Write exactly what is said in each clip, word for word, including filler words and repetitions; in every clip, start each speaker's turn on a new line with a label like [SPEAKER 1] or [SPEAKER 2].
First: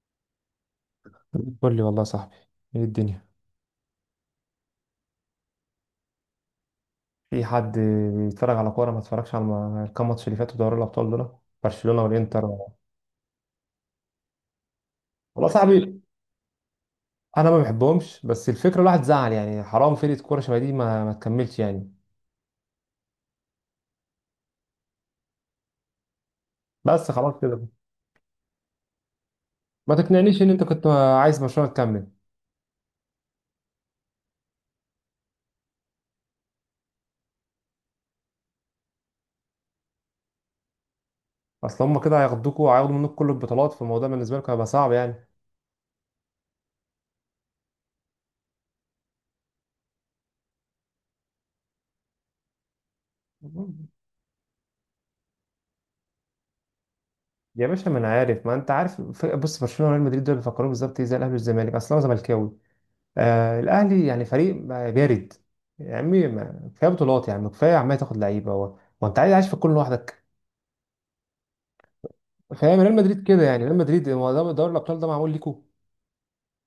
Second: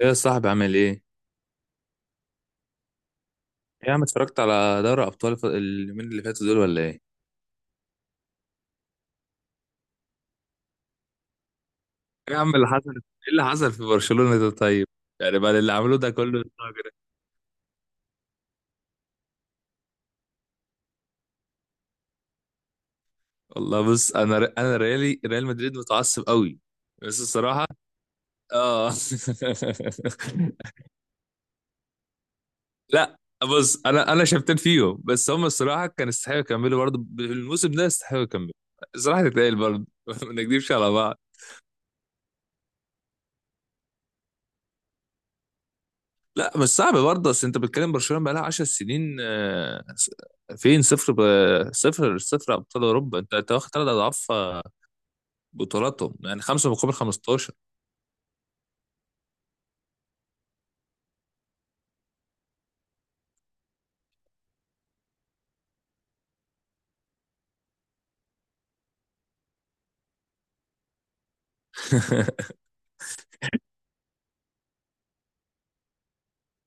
[SPEAKER 1] ايه يا صاحبي، عامل ايه؟ ايه،
[SPEAKER 2] قول لي والله يا صاحبي، ايه الدنيا؟
[SPEAKER 1] يا عم، اتفرجت على دوري ابطال الف- اليومين اللي فاتوا دول ولا ايه؟ ايه،
[SPEAKER 2] في حد بيتفرج على كوره ما اتفرجش على الم- الكام ماتش اللي فاتوا دوري الابطال دول؟ برشلونه
[SPEAKER 1] يا
[SPEAKER 2] والانتر
[SPEAKER 1] عم، اللي
[SPEAKER 2] والله.
[SPEAKER 1] حصل ايه؟ اللي حصل في برشلونة ده طيب؟ يعني
[SPEAKER 2] يا
[SPEAKER 1] بعد اللي عملوه
[SPEAKER 2] صاحبي
[SPEAKER 1] ده كله الراجل ده.
[SPEAKER 2] انا ما بحبهمش، بس الفكره الواحد زعل يعني، حرام فرقه كوره شبه دي ما, ما تكملش يعني.
[SPEAKER 1] والله بص، انا ر... انا ريالي ريال مدريد متعصب قوي،
[SPEAKER 2] بس
[SPEAKER 1] بس
[SPEAKER 2] خلاص
[SPEAKER 1] الصراحة.
[SPEAKER 2] كده.
[SPEAKER 1] اه،
[SPEAKER 2] ما تقنعنيش ان انت كنت عايز برشلونه تكمل.
[SPEAKER 1] لا، بص انا انا شفتين فيهم، بس هم الصراحة كان يستحقوا يكملوا برضه، بالموسم ده يستحقوا يكملوا. الصراحة تتقال برضه. ما نكذبش على بعض.
[SPEAKER 2] اصل هم كده هياخدوكوا وهياخدوا منك كل البطولات، فالموضوع بالنسبه لكم هيبقى صعب يعني.
[SPEAKER 1] لا، مش صعب برضه، بس انت بتتكلم برشلونه بقى لها عشر سنين، آه، س- فين صفر ب... صفر صفر ابطال اوروبا. انت انت واخد ثلاث اضعاف، آه، بطولاتهم يعني خمسة مقابل خمسة عشر.
[SPEAKER 2] يا باشا، ما انا عارف ما انت عارف. ف- بص، برشلونه وريال مدريد دول بيفكروا بالظبط ايه زي الاهلي والزمالك. اصل انا زملكاوي. آه الاهلي يعني فريق ما- بارد. يا عمي، ما- كفايه بطولات يعني، كفايه عمال تاخد لعيبه. هو هو انت عايز عايش في الكون لوحدك؟ فاهم؟ ريال مدريد كده يعني، ريال مدريد، هو ده دوري الابطال ده معمول ليكوا.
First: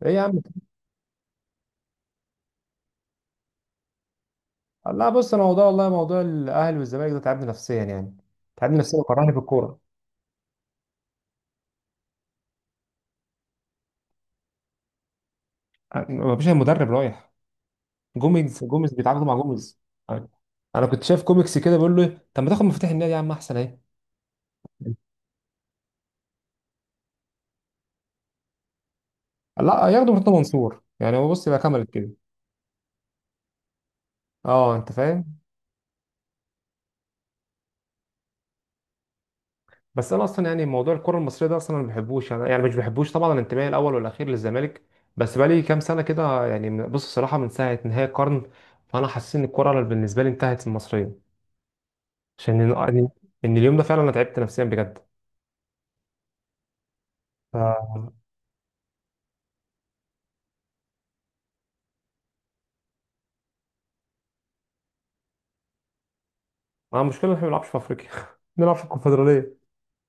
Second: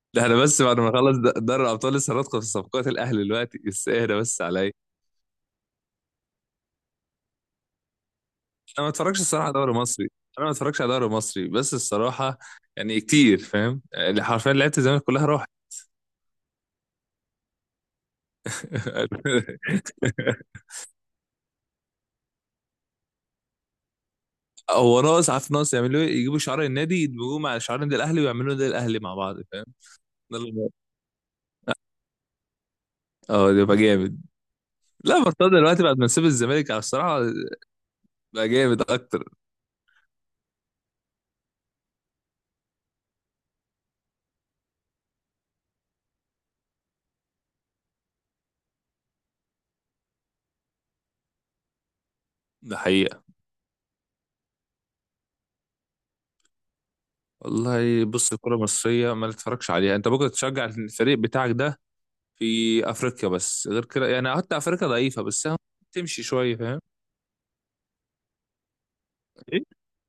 [SPEAKER 2] ايه يا
[SPEAKER 1] ده احنا
[SPEAKER 2] عم!
[SPEAKER 1] بس بعد ما نخلص د- دوري الابطال لسه هندخل في صفقات الاهلي دلوقتي، بس اهدى بس عليا.
[SPEAKER 2] لا بص، انا موضوع والله موضوع الاهلي والزمالك ده تعبني نفسيا يعني. تعبني
[SPEAKER 1] انا ما
[SPEAKER 2] نفسيا
[SPEAKER 1] اتفرجش
[SPEAKER 2] وكرهني في
[SPEAKER 1] الصراحه على دوري
[SPEAKER 2] الكوره.
[SPEAKER 1] مصري، انا ما اتفرجش على دوري مصري بس الصراحه، يعني كتير. فاهم؟ يعني حرفيا لعيبه الزمالك كلها راحت.
[SPEAKER 2] ما فيش المدرب رايح، جوميز، جوميز بيتعاقدوا مع جوميز. انا كنت شايف كوميكس كده بيقول له إيه، طب ما تاخد مفتاح النادي يا عم احسن اهي.
[SPEAKER 1] هو ناقص، عارف ناقص يعملوا ايه؟ يجيبوا شعار النادي يدمجوه مع شعار النادي الاهلي ويعملوا النادي الاهلي مع بعض.
[SPEAKER 2] لا ياخدوا مرتضى
[SPEAKER 1] يلا.
[SPEAKER 2] منصور يعني، هو بص يبقى كملت كده.
[SPEAKER 1] اه، ده بقى جامد.
[SPEAKER 2] اه انت
[SPEAKER 1] لا،
[SPEAKER 2] فاهم.
[SPEAKER 1] مرتضى دلوقتي بعد ما ساب الزمالك على الصراحه بقى جامد اكتر.
[SPEAKER 2] بس انا اصلا يعني موضوع الكره المصريه ده، اصلا انا ما بحبوش، انا يعني مش بحبوش طبعا، الانتماء الاول والاخير للزمالك. بس بقالي كام سنه كده يعني، من- بص الصراحه من ساعه نهايه القرن، فانا حاسس ان الكره بالنسبه لي انتهت المصريه. عشان
[SPEAKER 1] ده
[SPEAKER 2] ان
[SPEAKER 1] حقيقه.
[SPEAKER 2] إن اليوم ده فعلا انا تعبت نفسيا بجد. ف
[SPEAKER 1] والله بص، الكره المصريه ما تتفرجش عليها، انت ممكن تشجع الفريق بتاعك ده في افريقيا بس، غير كده يعني حتى افريقيا ضعيفه بس، أهو تمشي شويه. فاهم؟
[SPEAKER 2] انا مشكله إن احنا ما بنلعبش في افريقيا بنلعب في الكونفدراليه.
[SPEAKER 1] ايه.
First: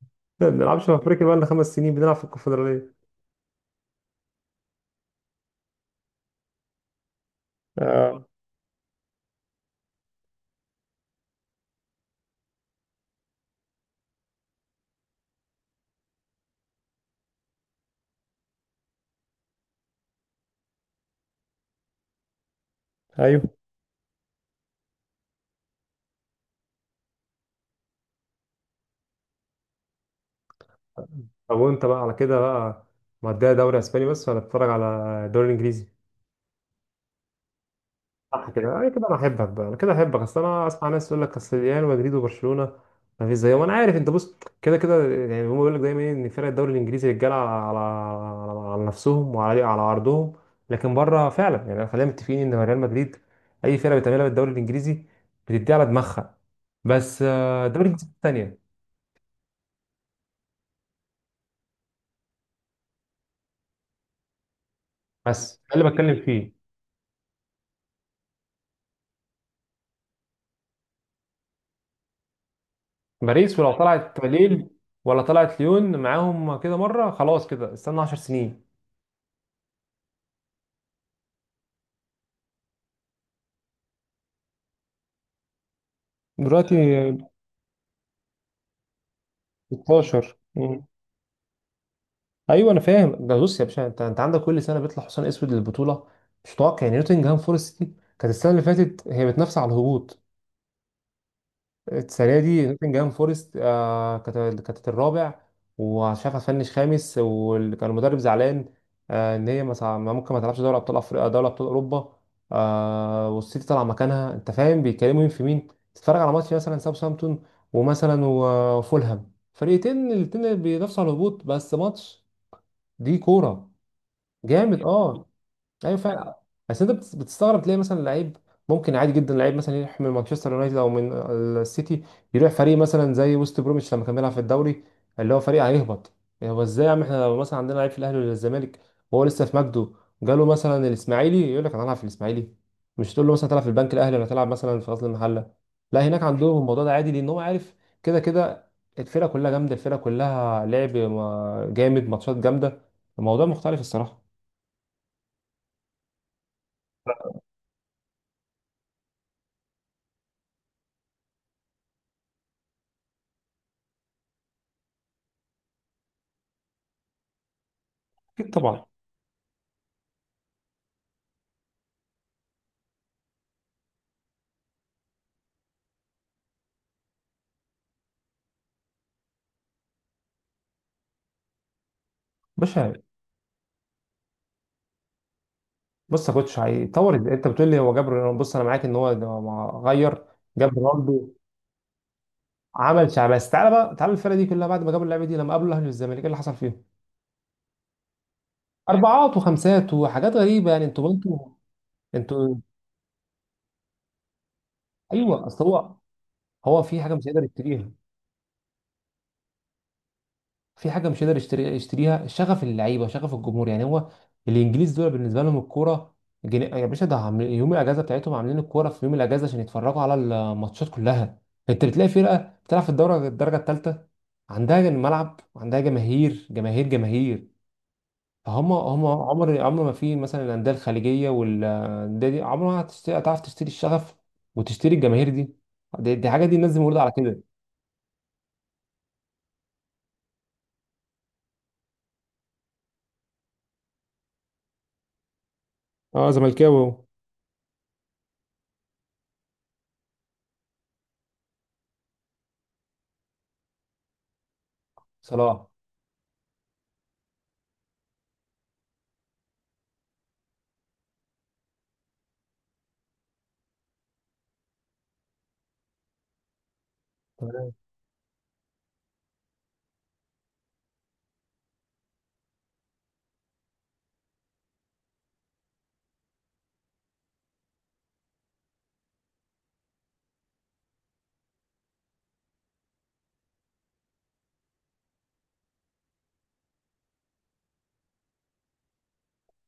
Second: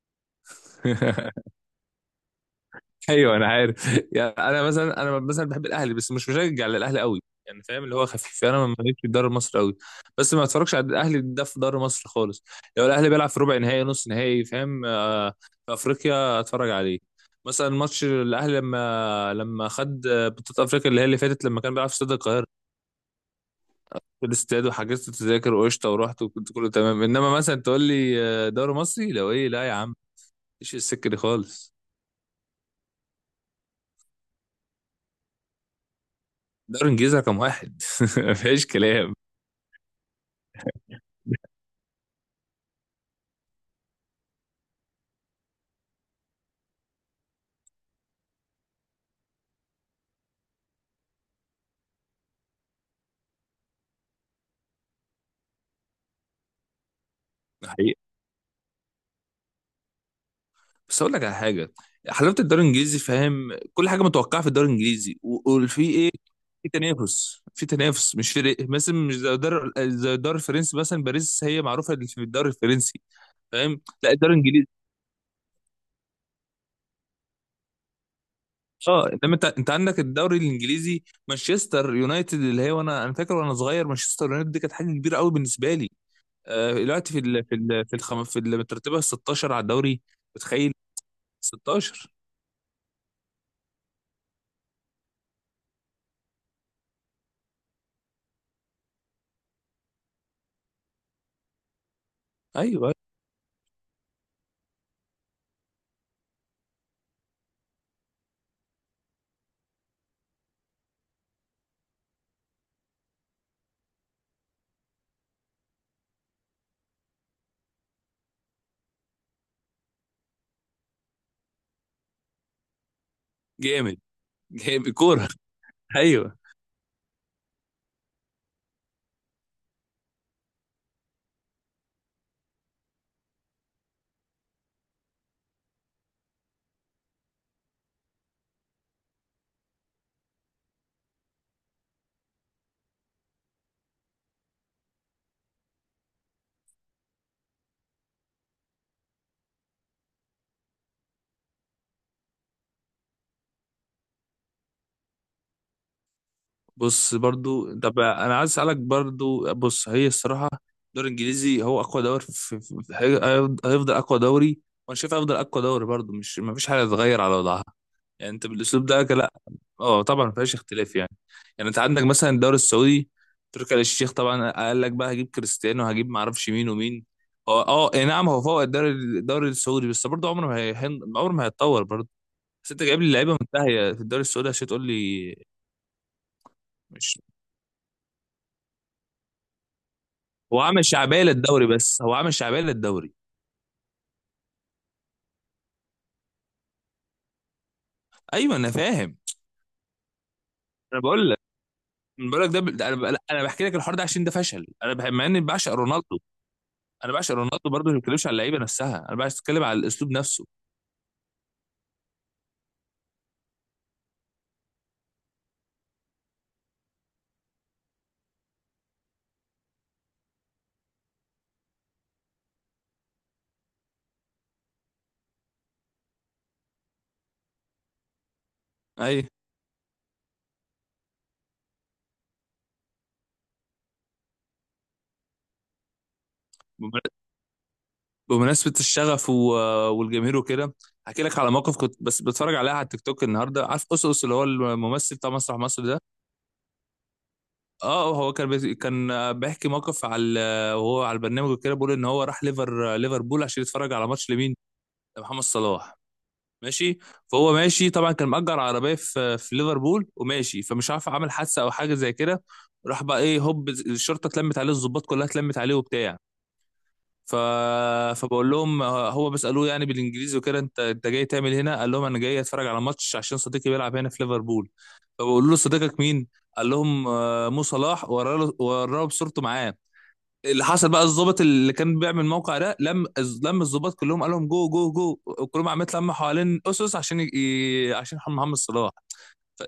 [SPEAKER 2] ما بنلعبش في افريقيا، بقى لنا خمس سنين بنلعب في الكونفدراليه.
[SPEAKER 1] ايوه انا عارف. يعني انا مثلا انا مثلا بحب الاهلي بس مش مشجع للاهلي قوي. يعني فاهم اللي هو
[SPEAKER 2] آه.
[SPEAKER 1] خفيف، يعني انا ماليش في الدوري المصري قوي. بس ما اتفرجش على الاهلي ده في الدوري المصري خالص، لو الاهلي بيلعب في ربع نهائي، نص نهائي، فاهم؟ آه، في افريقيا اتفرج عليه. مثلا ماتش الاهلي لما لما خد بطوله افريقيا اللي هي اللي فاتت، لما كان بيلعب في استاد القاهره،
[SPEAKER 2] ايوه.
[SPEAKER 1] في الاستاد، وحجزت تذاكر وقشطه ورحت وكنت كله تمام. انما مثلا تقول لي آه، دوري مصري لو ايه، لا يا عم، مفيش السكه دي
[SPEAKER 2] طب
[SPEAKER 1] خالص.
[SPEAKER 2] وانت بقى على كده بقى، مديها دوري اسباني بس، ولا بتتفرج على الدوري الانجليزي؟
[SPEAKER 1] دوري انجليزي رقم واحد.
[SPEAKER 2] صح
[SPEAKER 1] مفيش
[SPEAKER 2] كده، انا كده
[SPEAKER 1] كلام.
[SPEAKER 2] انا احبك بقى، انا كده احبك. اصل انا اسمع ناس يقول لك اصل ريال مدريد وبرشلونه ما فيش زيهم. انا عارف، انت بص، كده كده يعني هم بيقول لك دايما إيه، ان فرق الدوري الانجليزي رجاله على, على, على على نفسهم وعلى على عرضهم، لكن بره فعلا يعني خلينا متفقين ان ريال مدريد اي فرقه بتعملها بالدوري الانجليزي بتدي على دماغها. بس آه،
[SPEAKER 1] ده
[SPEAKER 2] الدوري
[SPEAKER 1] حقيقة.
[SPEAKER 2] الانجليزي الثانيه.
[SPEAKER 1] بس اقول لك على حاجه، حلاوه الدوري الانجليزي، فاهم؟ كل حاجه متوقعه في الدوري الانجليزي، و-
[SPEAKER 2] بس ده
[SPEAKER 1] وفي
[SPEAKER 2] اللي
[SPEAKER 1] ايه،
[SPEAKER 2] بتكلم فيه.
[SPEAKER 1] في تنافس، في تنافس، مش فرق مثلا، مش زي الدوري زي الدوري الفرنسي، مثلا باريس هي معروفه اللي في الدوري الفرنسي،
[SPEAKER 2] باريس ولو
[SPEAKER 1] فاهم؟ لا،
[SPEAKER 2] طلعت
[SPEAKER 1] الدوري الانجليزي،
[SPEAKER 2] ليل ولا طلعت ليون معاهم كده مره خلاص كده استنى 10 سنين.
[SPEAKER 1] اه. انما انت انت عندك الدوري الانجليزي، مانشستر يونايتد، اللي هي وانا انا فاكر وانا صغير مانشستر يونايتد دي كانت حاجه كبيره قوي بالنسبه لي. آه،
[SPEAKER 2] دلوقتي؟
[SPEAKER 1] دلوقتي في ال في ال في الخم في المترتبه السادسة عشر على الدوري،
[SPEAKER 2] ستاشر.
[SPEAKER 1] متخيل؟ ستاشر،
[SPEAKER 2] ايوه انا فاهم ده. بص يا باشا، انت انت عندك كل سنه بيطلع حصان اسود للبطوله، مش متوقع يعني. نوتنجهام فورست دي كانت السنه اللي فاتت هي بتنافس على الهبوط، السنه دي
[SPEAKER 1] ايوه.
[SPEAKER 2] نوتنجهام فورست آه كانت كانت الرابع، ومش عارف هتفنش خامس، وكان المدرب زعلان آه ان هي مثلا ممكن ما تلعبش دوري ابطال افريقيا، دوري ابطال اوروبا آه، والسيتي طالع مكانها. انت فاهم بيتكلموا مين في مين؟ تتفرج على ماتش مثلا ساوثهامبتون ومثلا وفولهام، فريقين الاتنين بينافسوا على الهبوط، بس ماتش دي كوره
[SPEAKER 1] جامد،
[SPEAKER 2] جامد.
[SPEAKER 1] جامد
[SPEAKER 2] اه
[SPEAKER 1] كوره.
[SPEAKER 2] ايوه فعلا.
[SPEAKER 1] ايوه.
[SPEAKER 2] بس انت بتس- بتستغرب تلاقي مثلا لعيب، ممكن عادي جدا لعيب مثلا يروح من مانشستر يونايتد او من السيتي، يروح فريق مثلا زي وست بروميتش لما كان بيلعب في الدوري، اللي هو فريق هيهبط. يعني هو ازاي؟ يا عم احنا لو مثلا عندنا لعيب في الاهلي ولا الزمالك وهو لسه في مجده، جاله مثلا الاسماعيلي، يقول لك انا هلعب في الاسماعيلي؟ مش تقول له مثلا تلعب في البنك الاهلي ولا تلعب مثلا في غزل المحله. لا هناك عندهم الموضوع ده عادي، لان هو عارف كده كده الفرقه كلها جامده، الفرقه كلها لعب ما- جامد، ماتشات جامده. الموضوع مختلف الصراحه.
[SPEAKER 1] بص برضو، طب انا عايز اسالك برضو، بص هي الصراحه، الدوري الانجليزي هو اقوى دوري في... في... هي- هيفضل اقوى دوري، وانا شايف هيفضل اقوى دوري برضو، مش ما فيش حاجه تتغير على وضعها، يعني انت
[SPEAKER 2] اكيد طبعا.
[SPEAKER 1] بالاسلوب ده، لا، اه طبعا ما فيهاش اختلاف يعني. يعني انت عندك مثلا الدوري السعودي، تركي آل الشيخ طبعا قال لك بقى هجيب كريستيانو، هجيب ما اعرفش مين ومين، هو اه اي نعم، هو فوق الدوري الدوري السعودي بس برضه عمره ما هي... عمره ما هيتطور برضه. بس
[SPEAKER 2] مش
[SPEAKER 1] انت
[SPEAKER 2] هي-
[SPEAKER 1] جايب لي لعيبه منتهيه في الدوري السعودي عشان تقول لي،
[SPEAKER 2] بص يا كوتش، هيطور
[SPEAKER 1] مش
[SPEAKER 2] ازاي؟ انت بتقول لي هو جاب رونالدو، بص انا معاك ان هو ده ما غير.
[SPEAKER 1] هو
[SPEAKER 2] جاب
[SPEAKER 1] عامل شعبيه
[SPEAKER 2] رونالدو
[SPEAKER 1] للدوري، بس هو عامل شعبيه
[SPEAKER 2] عمل
[SPEAKER 1] للدوري.
[SPEAKER 2] شعب، بس تعالى بقى، تعالى الفرقه دي كلها بعد ما جابوا اللعيبه دي لما قابلوا اهلي والزمالك، ايه اللي حصل فيهم؟
[SPEAKER 1] ايوه انا فاهم.
[SPEAKER 2] اربعات وخمسات وحاجات غريبه يعني.
[SPEAKER 1] انا
[SPEAKER 2] انتوا،
[SPEAKER 1] بقول لك
[SPEAKER 2] انتوا،
[SPEAKER 1] انا بقول لك
[SPEAKER 2] انتوا.
[SPEAKER 1] ده ب... ده انا ب... انا بحكي لك الحوار ده عشان ده فشل، انا بح... مع اني
[SPEAKER 2] ايوه اصل
[SPEAKER 1] بعشق
[SPEAKER 2] هو،
[SPEAKER 1] رونالدو.
[SPEAKER 2] هو في
[SPEAKER 1] انا
[SPEAKER 2] حاجه مش
[SPEAKER 1] بعشق
[SPEAKER 2] هيقدر
[SPEAKER 1] رونالدو برضه،
[SPEAKER 2] يشتريها.
[SPEAKER 1] ما بتكلمش على اللعيبه نفسها، انا بتكلم على الاسلوب نفسه.
[SPEAKER 2] في حاجه مش قادر يشتري يشتريها، شغف اللعيبه، شغف الجمهور، يعني هو الانجليز دول بالنسبه لهم الكوره جن... يا باشا ده عامل- يوم الاجازه بتاعتهم عاملين الكوره في يوم الاجازه عشان يتفرجوا على الماتشات كلها. انت بتلاقي فرقه بتلعب في الدوره الدرجه الثالثه عندها جن- ملعب وعندها جماهير جماهير جماهير. فهم هم
[SPEAKER 1] اي،
[SPEAKER 2] عمر عمر ما، في مثلا الانديه الخليجيه والانديه دي عمرها ما هتشتري- هتعرف تشتري الشغف وتشتري الجماهير دي. دي, دي حاجه، دي الناس دي مولوده على
[SPEAKER 1] بمن-
[SPEAKER 2] كده.
[SPEAKER 1] بمناسبه الشغف و... والجماهير وكده. هحكي لك على موقف، كنت بس بتفرج عليها على التيك توك النهارده، عارف اس اس اللي هو الممثل بتاع مسرح مصر ده،
[SPEAKER 2] اه زملكاوي أهو.
[SPEAKER 1] اه. هو كان بي... كان بيحكي موقف، على وهو على البرنامج وكده، بيقول ان هو راح ليفر ليفربول عشان يتفرج على ماتش لمين؟ لمحمد
[SPEAKER 2] صلاح.
[SPEAKER 1] صلاح. ماشي، فهو ماشي طبعا، كان مأجر عربيه في في ليفربول، وماشي، فمش عارف عمل حادثه او حاجه زي كده. راح بقى ايه، هوب الشرطه اتلمت عليه، الضباط كلها اتلمت عليه وبتاع. ف...
[SPEAKER 2] تمام.
[SPEAKER 1] فبقول لهم، هو بيسالوه يعني بالانجليزي وكده، انت انت جاي تعمل هنا؟ قال لهم انا جاي اتفرج على ماتش عشان صديقي بيلعب هنا في ليفربول. فبقول له صديقك مين؟ قال لهم آه، مو صلاح، وراله وراه بصورته معاه. اللي حصل بقى، الضابط اللي كان بيعمل الموقع ده لم الز- لم الضباط كلهم، قال لهم جو جو جو، وكلهم عمال يتلموا حوالين اسس عشان ي... ي- عشان محمد صلاح.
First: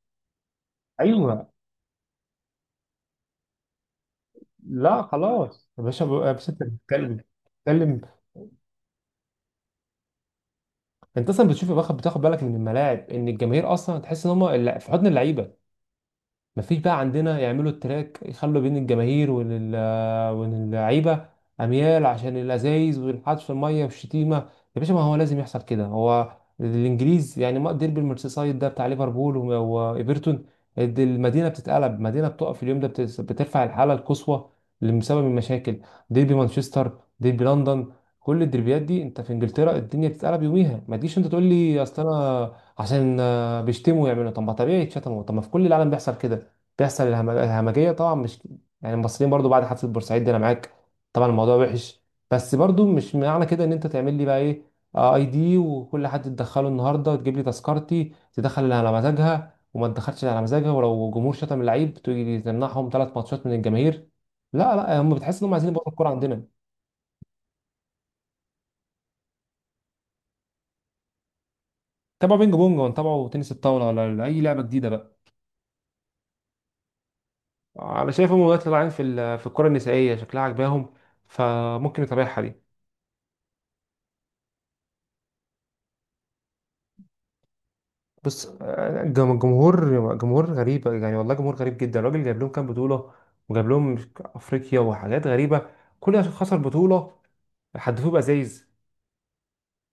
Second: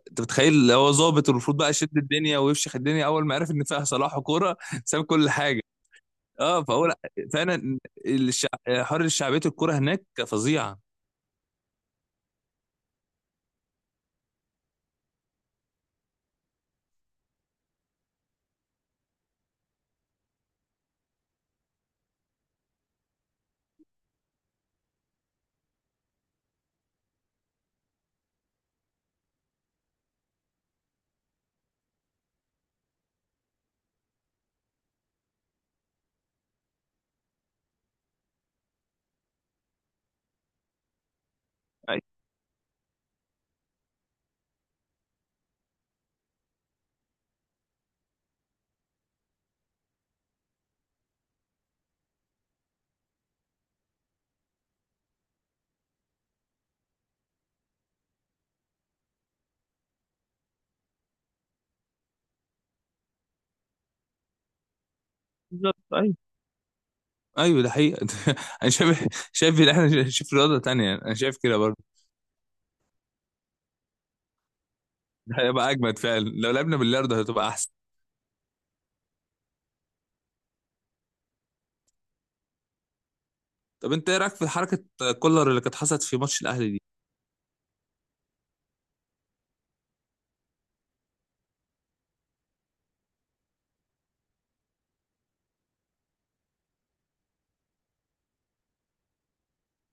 [SPEAKER 1] انت متخيل، هو ضابط
[SPEAKER 2] ايوه.
[SPEAKER 1] والمفروض بقى يشد الدنيا ويفشخ الدنيا، اول ما عرف ان فيها صلاح وكوره
[SPEAKER 2] لا
[SPEAKER 1] ساب كل حاجه.
[SPEAKER 2] خلاص يا باشا، يا باشا انت
[SPEAKER 1] اه، فهو لا،
[SPEAKER 2] بتتكلم،
[SPEAKER 1] فعلا
[SPEAKER 2] بتتكلم،
[SPEAKER 1] الشع... حر شعبيه الكوره هناك فظيعه.
[SPEAKER 2] انت اصلا بتشوف يا بخت بتاخد بالك من الملاعب ان الجماهير اصلا تحس ان هم اللع- في حضن اللعيبه. مفيش بقى عندنا، يعملوا التراك يخلوا بين الجماهير وال- واللعيبة أميال عشان الأزايز والحدف في المية والشتيمة. يا باشا ما هو لازم يحصل كده، هو الإنجليز يعني، ما ديربي المرسيسايد ده بتاع ليفربول و- وإيفرتون، الد- المدينة بتتقلب، مدينة بتقف اليوم ده، بتس- بترفع الحالة القصوى اللي بسبب المشاكل. ديربي مانشستر، ديربي لندن، كل الدربيات دي انت في انجلترا الدنيا بتتقلب يوميها. ما تجيش انت تقول لي اصل انا عشان آه، بيشتموا يعملوا. طب ما طبيعي يتشتموا، طب ما في كل العالم بيحصل كده. بيحصل الهم- الهمجيه طبعا، مش يعني المصريين برضو بعد حفله بورسعيد دي انا معاك طبعا الموضوع وحش، بس برضو مش معنى كده ان انت تعمل لي بقى ايه آه، اي دي، وكل حد تدخله النهارده وتجيب لي تذكرتي، تدخل اللي على مزاجها وما تدخلش اللي على مزاجها، ولو جمهور شتم اللعيب تيجي تمنعهم ثلاث ماتشات من الجماهير. لا لا، هم بتحس انهم عايزين
[SPEAKER 1] بالظبط،
[SPEAKER 2] يبطلوا الكوره
[SPEAKER 1] ايوه.
[SPEAKER 2] عندنا.
[SPEAKER 1] ايوه ده حقيقه. انا شايف شايف ان احنا نشوف رياضه تانية، انا شايف كده برضه.
[SPEAKER 2] تابعوا بينج بونج، وتابعوا تنس الطاوله، ولا اي لعبه جديده بقى.
[SPEAKER 1] ده هيبقى اجمد فعلا، لو لعبنا بالياردو هتبقى احسن.
[SPEAKER 2] انا شايف هم دلوقتي طالعين في ال- في الكره النسائيه شكلها عجباهم، فممكن يتابعها دي.
[SPEAKER 1] طب انت ايه رايك في حركه كولر اللي كانت حصلت في ماتش الاهلي دي؟
[SPEAKER 2] بص آه، جم- جمهور، جمهور غريب يعني والله، جمهور غريب جدا. الراجل جايب لهم كام بطولة، وجاب لهم افريقيا وحاجات غريبة، كل عشان خسر بطولة حدفوه بأزايز.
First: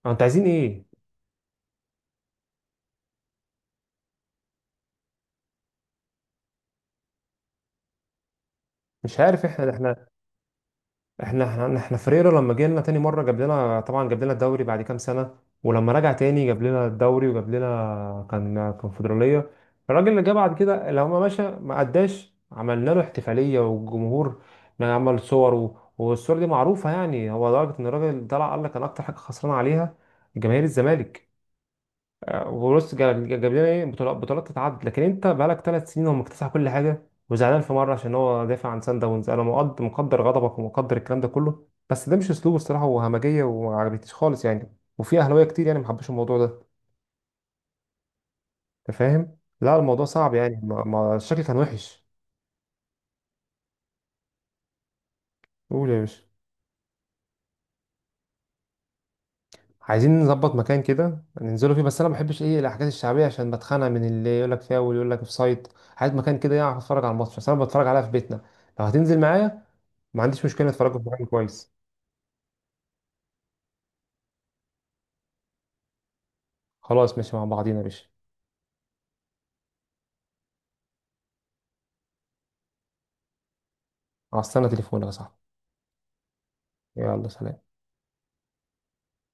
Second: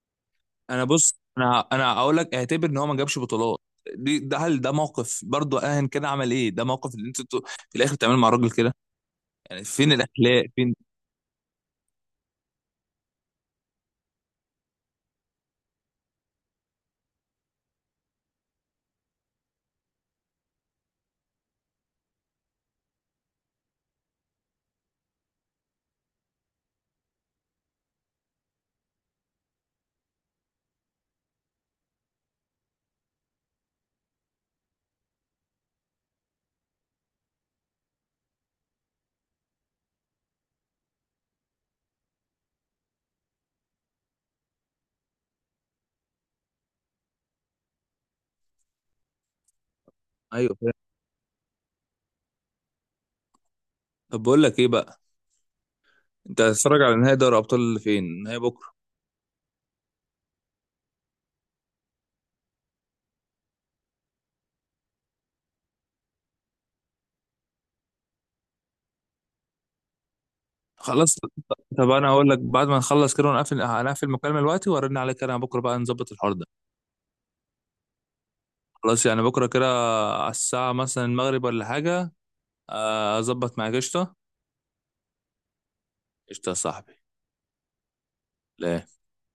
[SPEAKER 2] أه، انتوا عايزين
[SPEAKER 1] انا
[SPEAKER 2] ايه؟
[SPEAKER 1] بص، انا انا اقول لك اعتبر ان هو ما جابش بطولات، دي ده، هل ده موقف برضه؟ اهن كده عمل ايه؟ ده موقف اللي انتوا في الاخر بتعملوا مع الراجل كده،
[SPEAKER 2] مش عارف.
[SPEAKER 1] يعني
[SPEAKER 2] احنا
[SPEAKER 1] فين
[SPEAKER 2] احنا
[SPEAKER 1] الاخلاق؟ فين؟
[SPEAKER 2] احنا احنا احنا فريرة لما جينا تاني مرة جاب لنا طبعا، جاب لنا الدوري بعد كام سنة، ولما رجع تاني جاب لنا الدوري وجاب لنا كان كونفدرالية. الراجل اللي جه بعد كده لما مشى، ما قداش عملنا له احتفالية، والجمهور عمل صور و- والصور دي معروفة يعني، هو لدرجة ان الراجل طلع قال لك انا اكتر حاجة خسران عليها جماهير الزمالك. وبص جاب جاب لنا ايه بطولات، بطولات تتعد، لكن انت بقالك ثلاث سنين هو مكتسح كل حاجه، وزعلان في مره عشان هو دافع عن سان داونز. انا مقدر، مقدر غضبك ومقدر الكلام ده كله، بس ده مش اسلوبه الصراحه، وهمجيه، وما عجبتنيش خالص يعني، وفي اهلاويه كتير يعني ما حبوش الموضوع ده. انت فاهم؟ لا الموضوع صعب
[SPEAKER 1] ايوه
[SPEAKER 2] يعني
[SPEAKER 1] فين.
[SPEAKER 2] ما ما- الشكل كان وحش.
[SPEAKER 1] طب بقول لك ايه بقى،
[SPEAKER 2] قول يا باشا.
[SPEAKER 1] انت هتتفرج على نهائي دوري ابطال، اللي فين نهائي بكره؟
[SPEAKER 2] عايزين نظبط مكان كده ننزلوا فيه، بس انا ما بحبش ايه الحاجات الشعبيه عشان بتخانق من اللي يقول لك فاول، يقول لك اوف سايد. عايز مكان كده يعرف اتفرج على الماتش، بس انا بتفرج عليها في بيتنا. لو هتنزل معايا ما عنديش مشكله، نتفرجوا في
[SPEAKER 1] خلاص.
[SPEAKER 2] مكان كويس.
[SPEAKER 1] طب انا هقول لك، بعد ما نخلص كده ونقفل هنقفل المكالمه دلوقتي، وارن عليك انا بكره بقى نظبط الحوار ده.
[SPEAKER 2] خلاص ماشي مع بعضينا يا باشا.
[SPEAKER 1] خلاص يعني بكره كده، على الساعه مثلا المغرب ولا حاجه؟ آه، اظبط معاك، قشطه.
[SPEAKER 2] على السنه تليفونك يا صاحبي.
[SPEAKER 1] قشطه يا صاحبي.
[SPEAKER 2] يلا سلام.
[SPEAKER 1] لا.